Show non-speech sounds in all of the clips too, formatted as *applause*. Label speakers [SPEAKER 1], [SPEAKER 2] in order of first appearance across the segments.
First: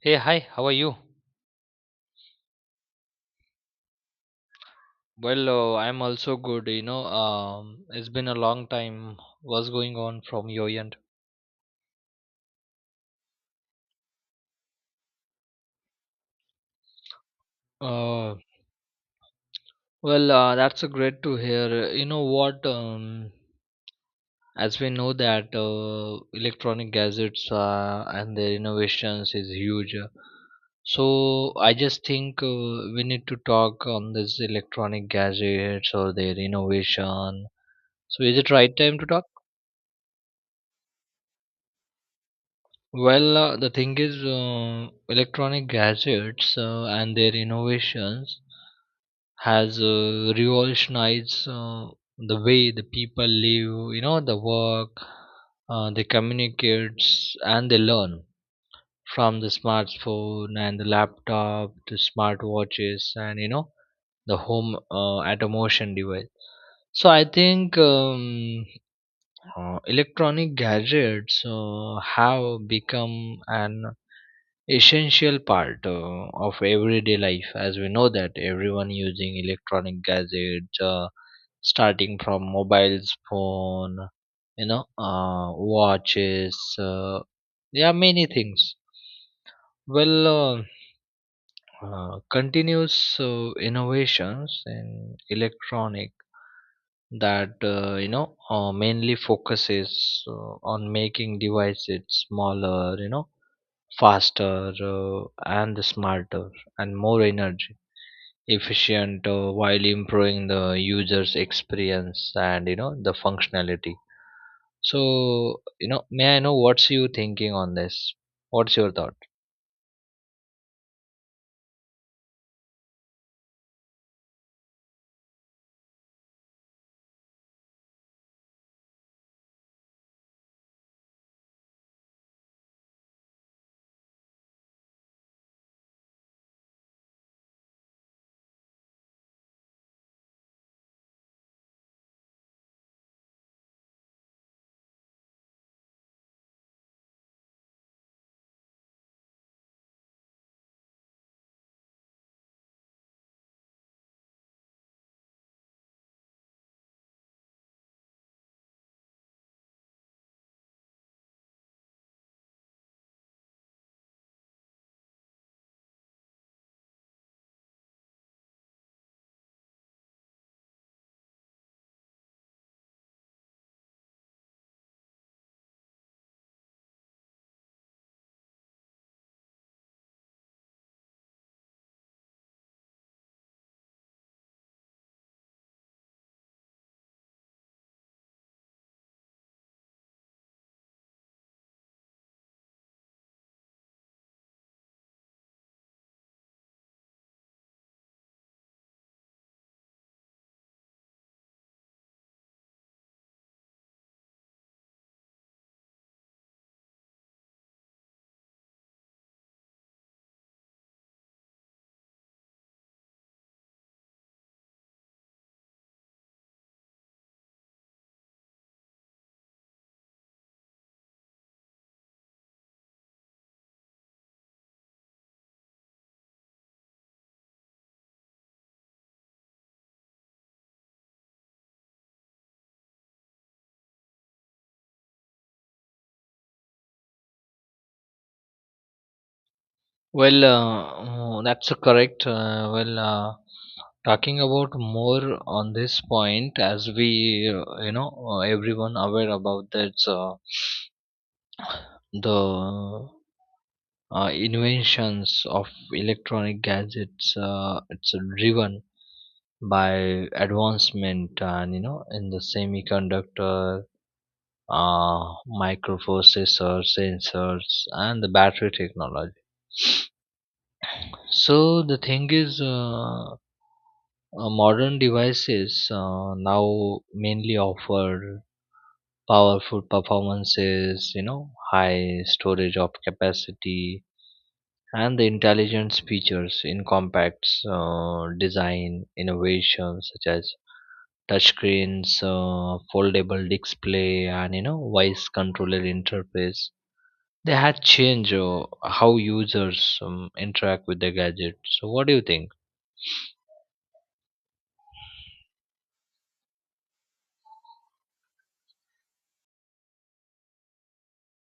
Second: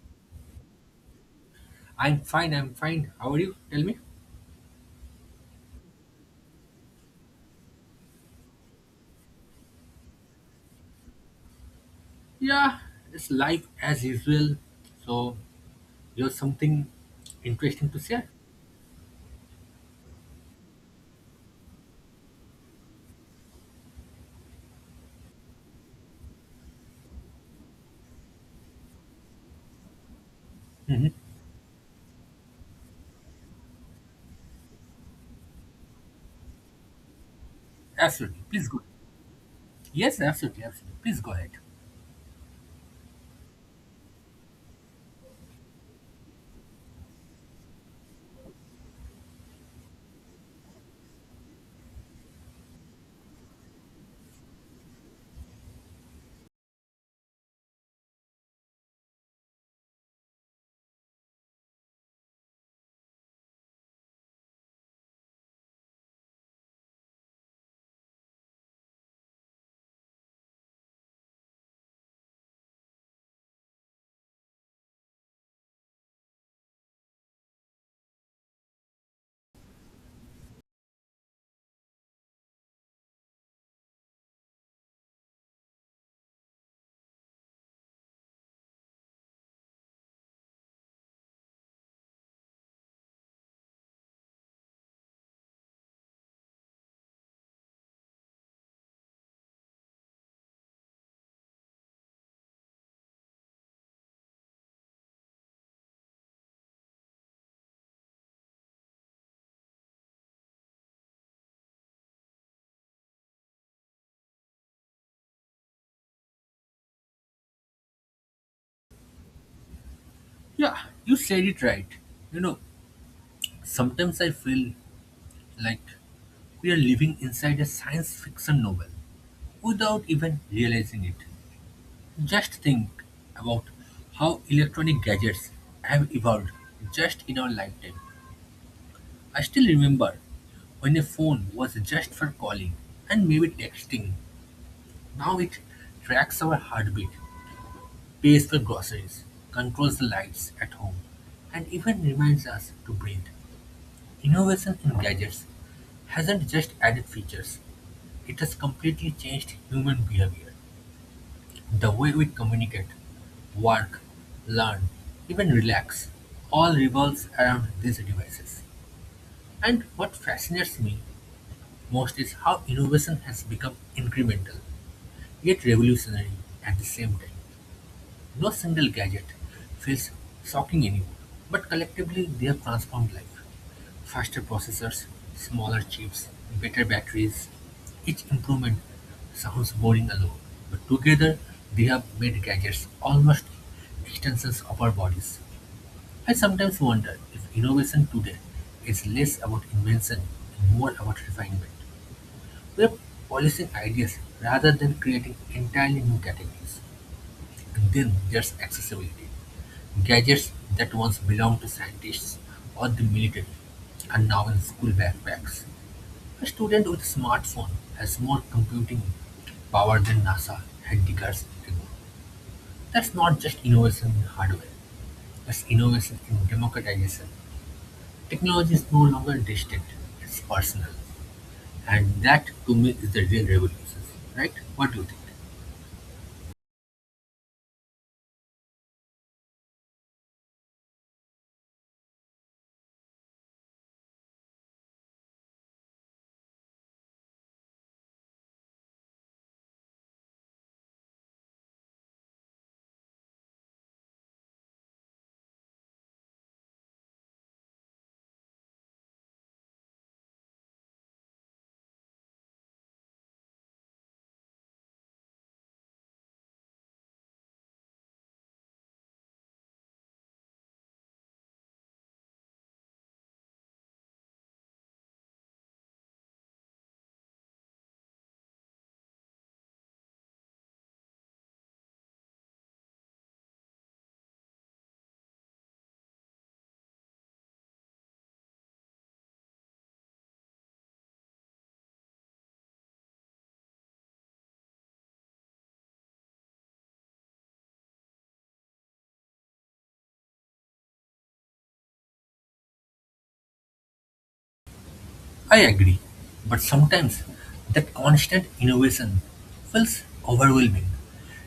[SPEAKER 1] Hey, hi, how are you?
[SPEAKER 2] I'm fine, I'm fine. How are you? Tell me.
[SPEAKER 1] I'm also good, It's been a long time. What's going on from your end?
[SPEAKER 2] Yeah, it's life as usual. So, you have something interesting to share?
[SPEAKER 1] Uh, that's a great to hear. You know what? As we know that electronic gadgets and their innovations is huge. uh,
[SPEAKER 2] Hmm.
[SPEAKER 1] So I just think we need to talk on this electronic gadgets or their innovation. So
[SPEAKER 2] Absolutely.
[SPEAKER 1] is it
[SPEAKER 2] Please
[SPEAKER 1] right
[SPEAKER 2] go.
[SPEAKER 1] time to talk?
[SPEAKER 2] Yes, absolutely, absolutely. Please go ahead.
[SPEAKER 1] The thing is, electronic gadgets and their innovations has revolutionized, the way the people live, you know, the work, they communicate and they learn from the smartphone and the laptop to smartwatches and you know the home automation device. So I think electronic gadgets have become an essential part of everyday life, as we know that everyone using electronic gadgets, starting from mobiles phone, you know, watches, yeah, many things. well uh, Continuous innovations in electronic that, mainly focuses on making devices smaller, you know, faster, and smarter, and more energy efficient, while improving the user's experience and you know the functionality. So you know, may I know what's you thinking on this? What's your thought?
[SPEAKER 2] Yeah, you said it right. You know, Sometimes I feel like we are living inside a science fiction novel without even realizing it. Just think about how electronic gadgets have evolved just in our lifetime. I still remember when a phone was just for calling and maybe texting. Now it tracks our heartbeat, pays for groceries, controls the lights at home, and even reminds us to breathe. Innovation in gadgets hasn't just added features, it has completely changed human behavior. The way we communicate, work, learn, even relax all revolves around these devices. And what fascinates me most is how innovation has become incremental, yet revolutionary at the same time. No single gadget feels shocking anymore, but collectively they have transformed life. Faster processors, smaller chips, better batteries. Each improvement sounds boring alone, but together they have made gadgets almost extensions of our bodies. I sometimes wonder if innovation today is less about invention and more about refinement. We are policing ideas rather than creating entirely new categories. And then there's accessibility. Gadgets that once belonged to scientists or the military are now in school backpacks. A student with a smartphone has more computing power than NASA had decades ago. That's not just innovation in hardware, that's innovation in democratization. Technology is no longer distant, it's personal. And that to me is the real revolution, right? What do you think?
[SPEAKER 1] That's correct. Talking about more on this point, as we, everyone aware about that, the inventions of electronic gadgets, it's driven by advancement and you know in the semiconductor, uh, microprocessor, sensors, and the battery technology. So the thing is, modern devices now mainly offer powerful performances, you know, high storage of capacity and the intelligence features in compacts design. Innovations such as touchscreens, foldable display, and you know voice controller interface, they had changed how users interact with the gadget. So what do you think?
[SPEAKER 2] I agree, but sometimes that constant innovation feels overwhelming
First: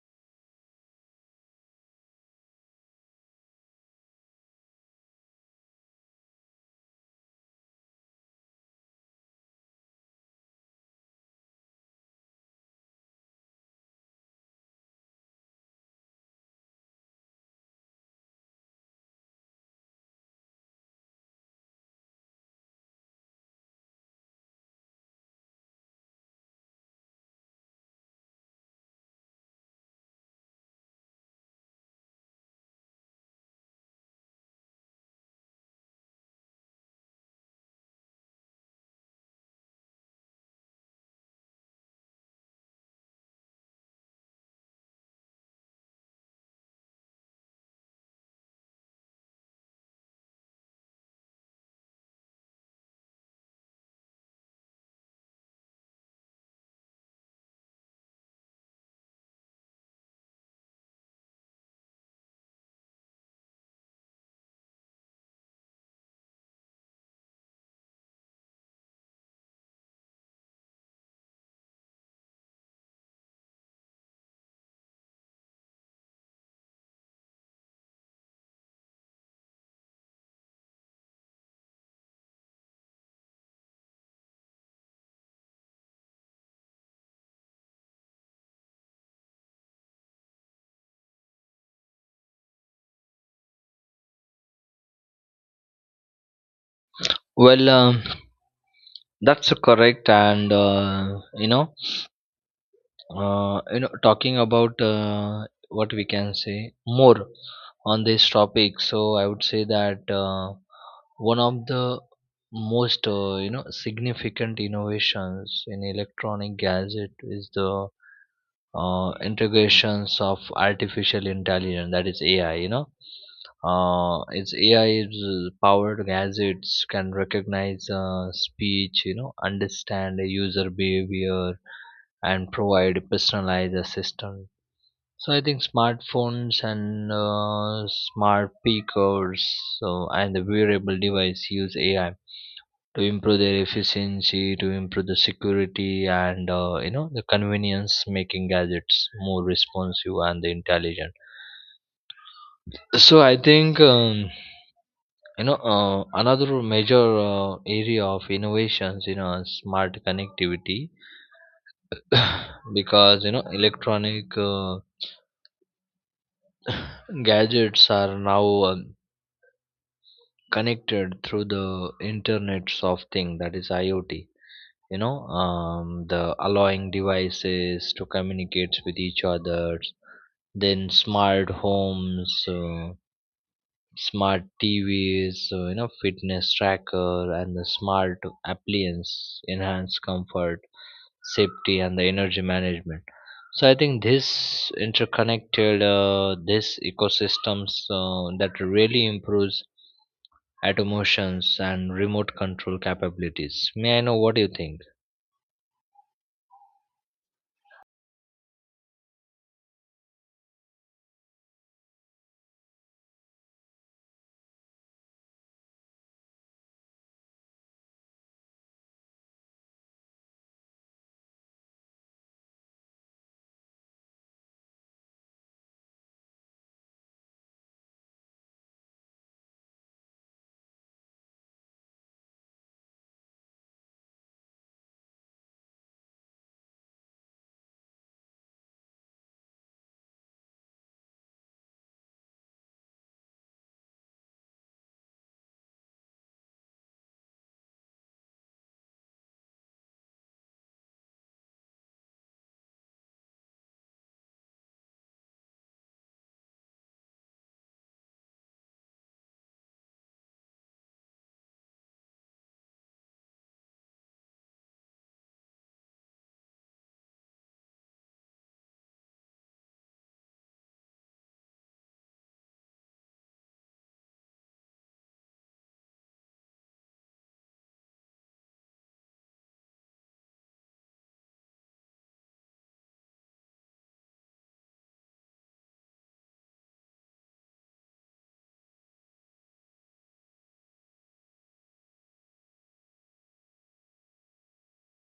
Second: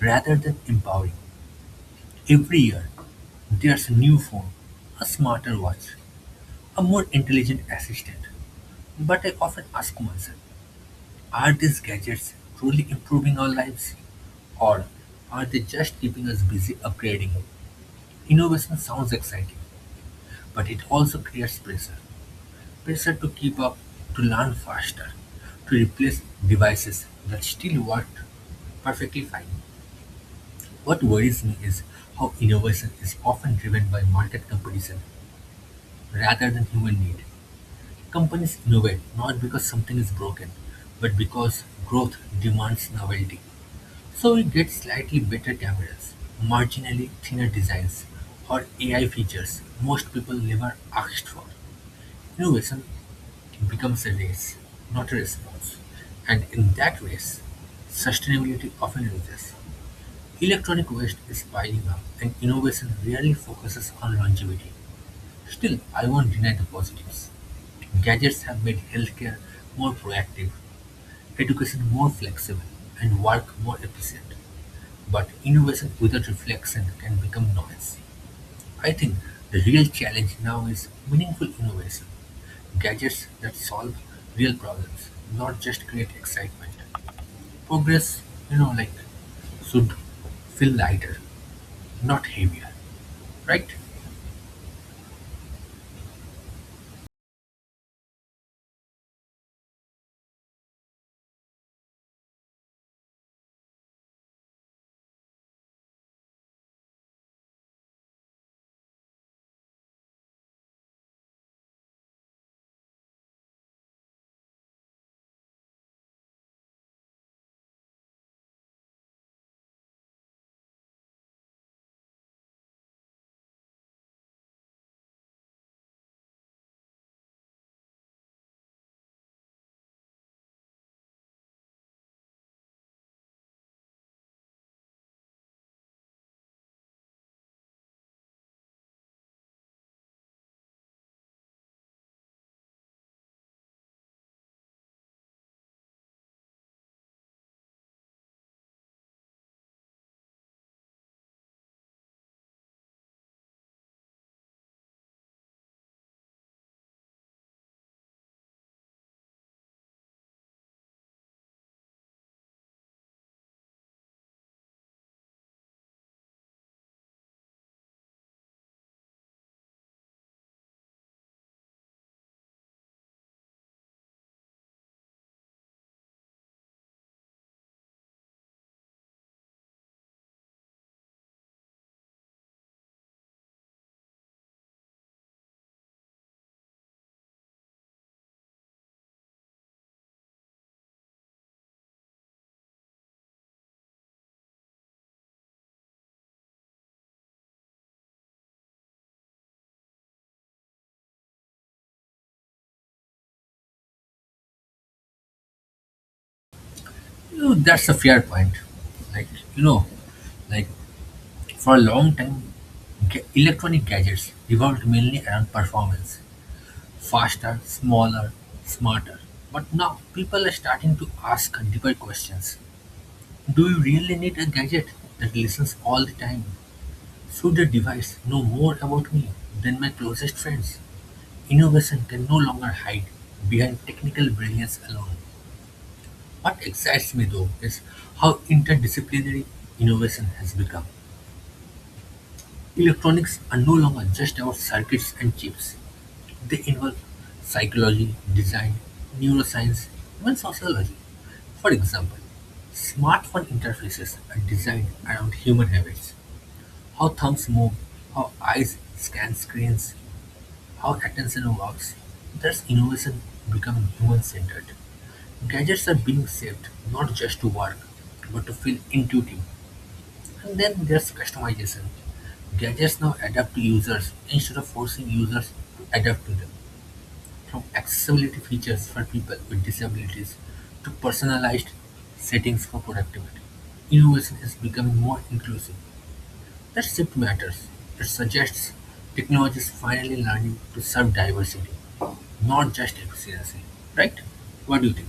[SPEAKER 2] rather than empowering. Every year, there's a new phone, a smarter watch, a more intelligent assistant. But I often ask myself, are these gadgets truly improving our lives? Or are they just keeping us busy upgrading? Innovation sounds exciting, but it also creates pressure. Pressure to keep up, to learn faster, to replace devices that still work perfectly fine. What worries me is how innovation is often driven by market competition rather than human need. Companies innovate not because something is broken, but because growth demands novelty. So we get slightly better cameras, marginally thinner designs, or AI features most people never asked for. Innovation becomes a race, not a response, and in that race, sustainability often loses. Electronic waste is piling up, and innovation rarely focuses on longevity. Still, I won't deny the positives. Gadgets have made healthcare more proactive, education more flexible, and work more efficient. But innovation without reflection can become noise. I think the real challenge now is meaningful innovation. Gadgets that solve real problems, not just create excitement. Progress, you know, like should feel lighter, not heavier, right?
[SPEAKER 1] well um, that's a correct, and you know, talking about, what we can say more on this topic, so I would say that, one of the most, you know, significant innovations in electronic gadget is the integrations of artificial intelligence, that is AI, you know. Uh, It's ai 's powered gadgets can recognize speech, you know, understand the user behavior and provide personalized assistance. So I think smartphones and smart speakers, so, and the wearable device use AI to improve their efficiency, to improve the security, and you know the convenience, making gadgets more responsive and intelligent. So I think, another major area of innovations, you know, smart connectivity, *coughs* *sighs* because you know electronic, *coughs* *sighs* gadgets are now. Connected through the internet of thing, that is IoT, you know, the allowing devices to communicate with each other. Then smart homes, smart TVs, you know, fitness tracker, and the smart appliance enhance comfort, safety, and the energy management. So I think this interconnected this ecosystems, that really improves automations and remote control capabilities. May I know what you think?
[SPEAKER 2] You know, that's a fair point. Like you know, like for a long time, electronic gadgets revolved mainly around performance, faster, smaller, smarter. But now people are starting to ask deeper questions. Do you really need a gadget that listens all the time? Should a device know more about me than my closest friends? Innovation can no longer hide behind technical brilliance alone. What excites me though is how interdisciplinary innovation has become. Electronics are no longer just about circuits and chips. They involve psychology, design, neuroscience, even sociology. For example, smartphone interfaces are designed around human habits, how thumbs move, how eyes scan screens, how attention works. Thus innovation becoming human-centered. Gadgets are being shaped not just to work, but to feel intuitive. And then there's customization. Gadgets now adapt to users instead of forcing users to adapt to them. From accessibility features for people with disabilities to personalized settings for productivity, innovation is becoming more inclusive. That shift matters; it suggests technology is finally learning to serve diversity, not just efficiency, right? What do you think?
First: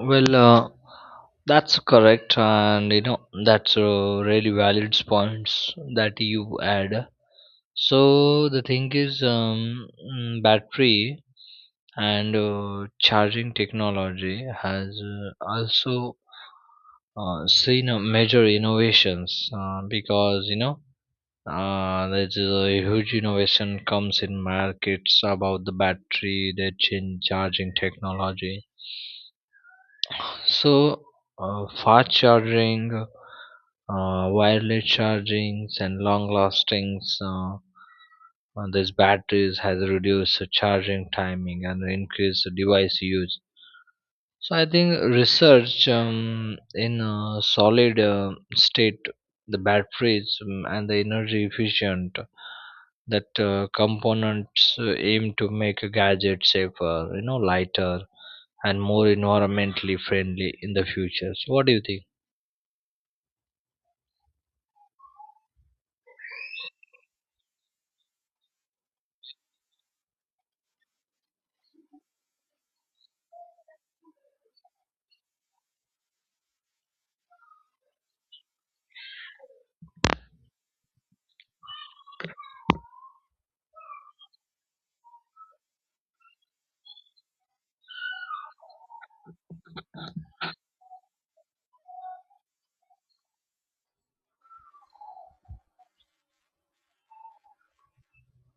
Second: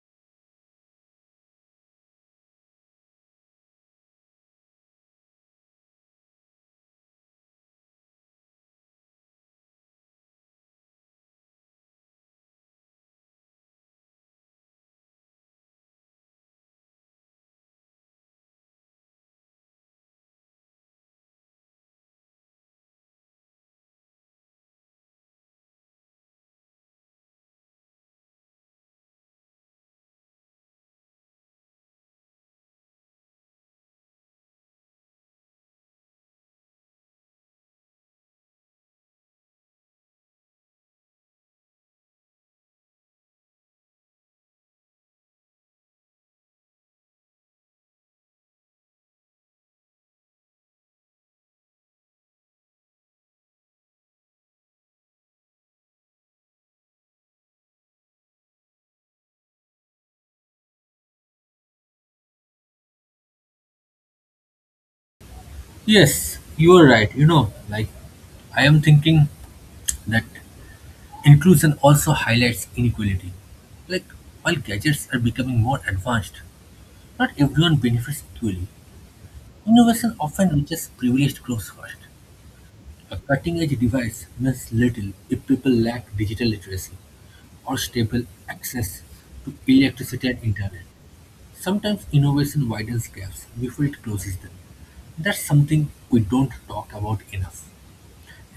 [SPEAKER 1] Well, uh, that's correct, and you know that's really valid points that you add. So the thing is, battery and charging technology has also seen major innovations, because you know, there's a huge innovation comes in markets about the battery, the chin charging technology. So, fast charging, wireless chargings, and long lastings. These batteries has reduced the charging timing and increased the device use. So, I think research, in solid state the batteries, and the energy efficient that components aim to make a gadget safer, you know, lighter and more environmentally friendly in the future. So what do you think?
[SPEAKER 2] Yes, you are right. I am thinking that inclusion also highlights inequality. Like while gadgets are becoming more advanced, not everyone benefits equally. Innovation often reaches privileged groups first. A cutting edge device means little if people lack digital literacy, or stable access to electricity and internet. Sometimes innovation widens gaps before it closes them. That's something we don't talk about enough.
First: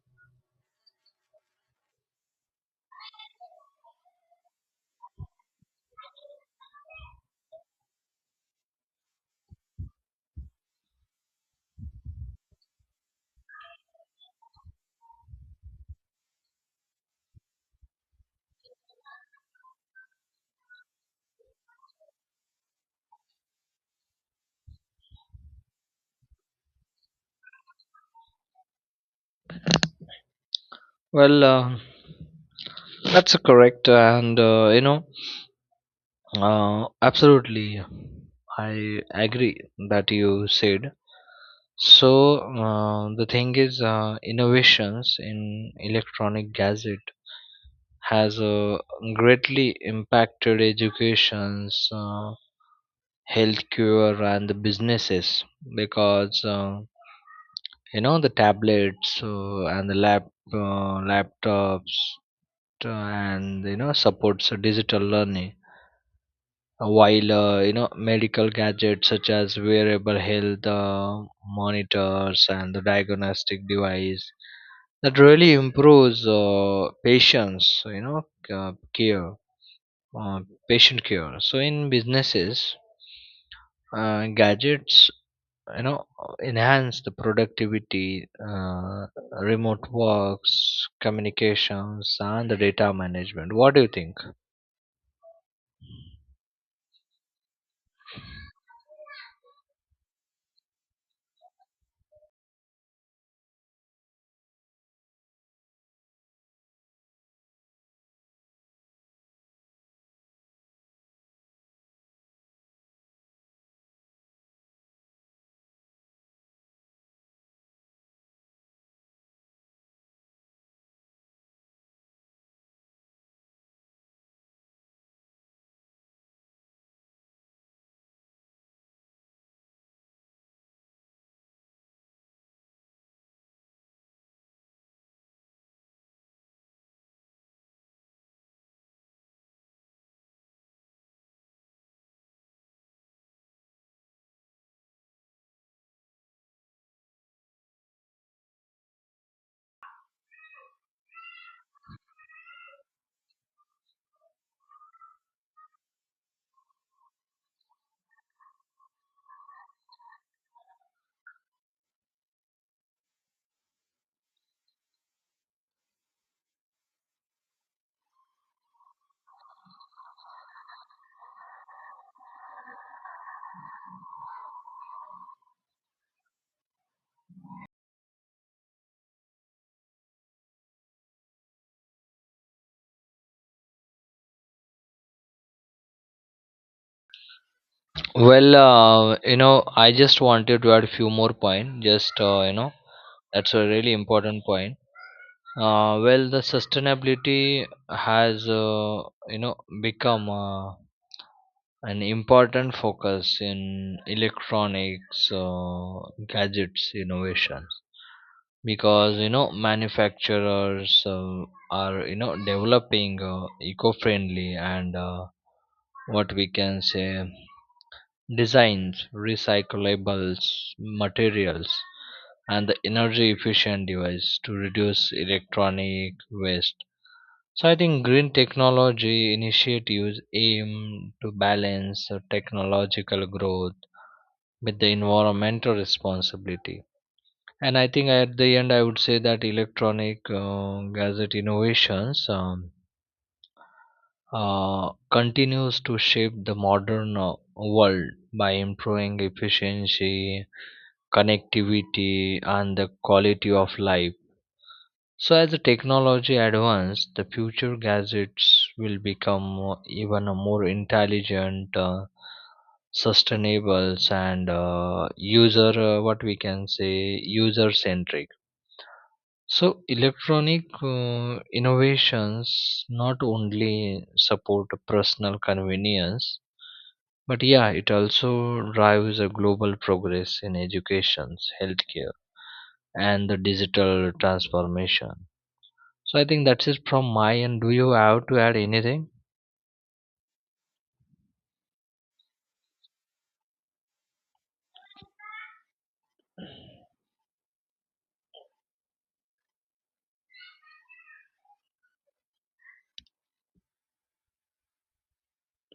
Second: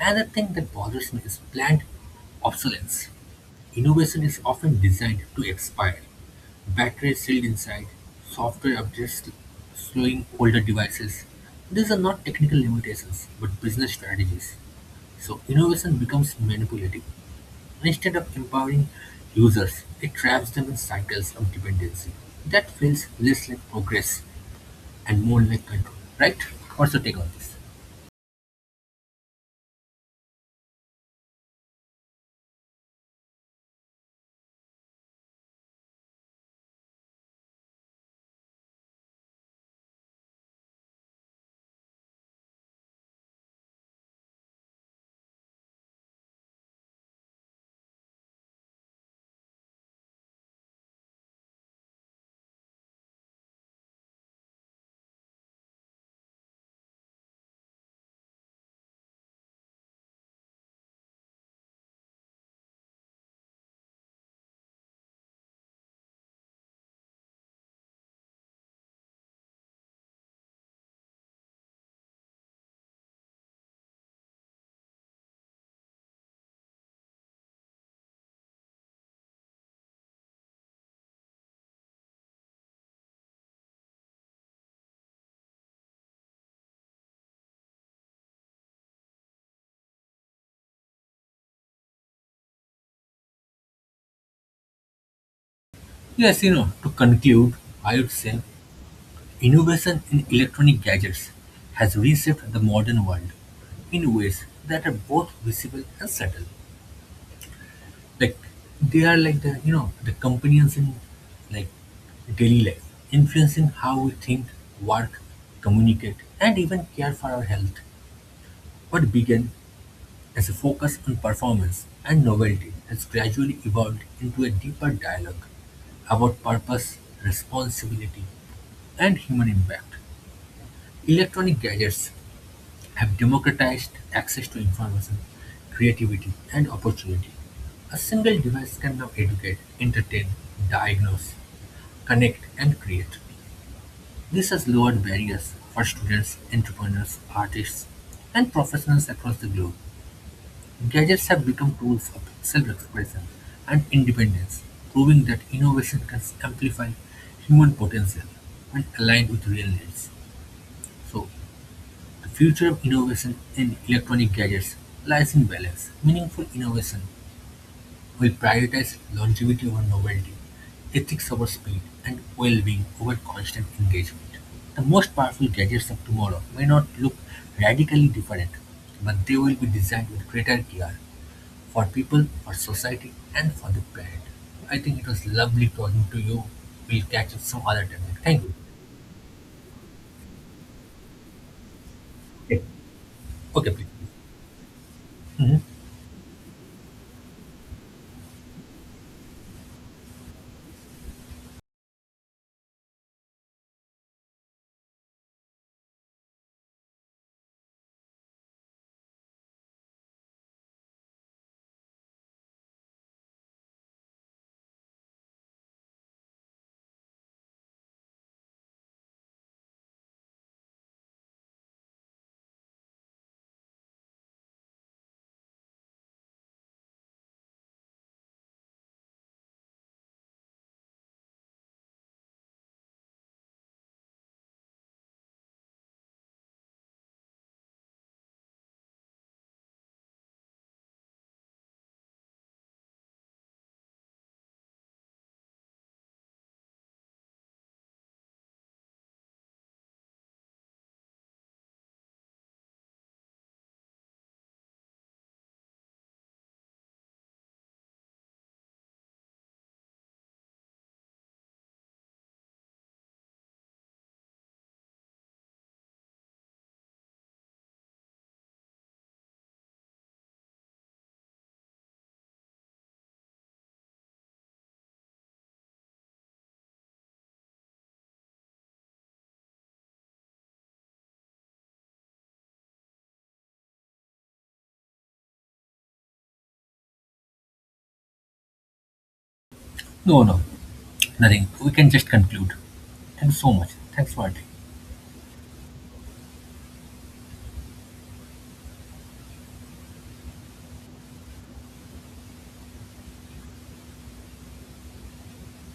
[SPEAKER 2] Another thing that bothers me is planned obsolescence. Innovation is often designed to expire. Batteries sealed inside, software updates slowing older devices. These are not technical limitations, but business strategies. So innovation becomes manipulative. Instead of empowering users, it traps them in cycles of dependency. That feels less like progress and more like control, right? What's your take on this?
[SPEAKER 1] Well, uh, that's correct, and absolutely, I agree that you said. So the thing is, innovations in electronic gadget has greatly impacted educations, healthcare, and the businesses, because you know, the tablets and the laptops, and you know supports digital learning. While you know medical gadgets such as wearable health monitors and the diagnostic device, that really improves patients you know uh, care uh, patient care. So in businesses, gadgets, you know, enhance the productivity, remote works, communications, and the data management. What do you think?
[SPEAKER 2] Yes, to conclude, I would say innovation in electronic gadgets has reshaped the modern world in ways that are both visible and subtle. Like they are like the you know the companions in like daily life, influencing how we think, work, communicate, and even care for our health. What began as a focus on performance and novelty has gradually evolved into a deeper dialogue about purpose, responsibility, and human impact. Electronic gadgets have democratized access to information, creativity, and opportunity. A single device can now educate, entertain, diagnose, connect, and create. This has lowered barriers for students, entrepreneurs, artists, and professionals across the globe. Gadgets have become tools of self-expression and independence, proving that innovation can amplify human potential when aligned with real needs. So, the future of innovation in electronic gadgets lies in balance. Meaningful innovation will prioritize longevity over novelty, ethics over speed, and well-being over constant engagement. The most powerful gadgets of tomorrow may not look radically different, but they will be designed with greater care for people, for society, and for the planet. I think it was lovely talking to you. We'll catch up some other time. Thank you.
[SPEAKER 1] Well, uh, you know, I just wanted to add few more point. Just,
[SPEAKER 2] Okay,
[SPEAKER 1] that's a
[SPEAKER 2] okay, please.
[SPEAKER 1] really important point.
[SPEAKER 2] Mhm.
[SPEAKER 1] The sustainability has, you know, become. An important focus in electronics gadgets innovations, because you know manufacturers are, you know, developing eco-friendly and, what we can say, designs, recyclables materials, and the energy efficient device to reduce electronic waste. So I think green technology initiatives aim to balance the technological growth with the environmental responsibility. And I think at the end, I would say that electronic gadget innovations continues to shape the modern world by improving efficiency, connectivity, and the quality of life. So, as the technology advances, the future gadgets will become even a more intelligent, sustainable, and user what we can say user centric. So, electronic innovations not only support personal convenience, but yeah, it also drives a global progress in education, healthcare, and the digital transformation. So I think that's it from my end. Do you have to add anything?
[SPEAKER 2] No, no, nothing. We can just conclude. Thanks so much. Thanks for attending.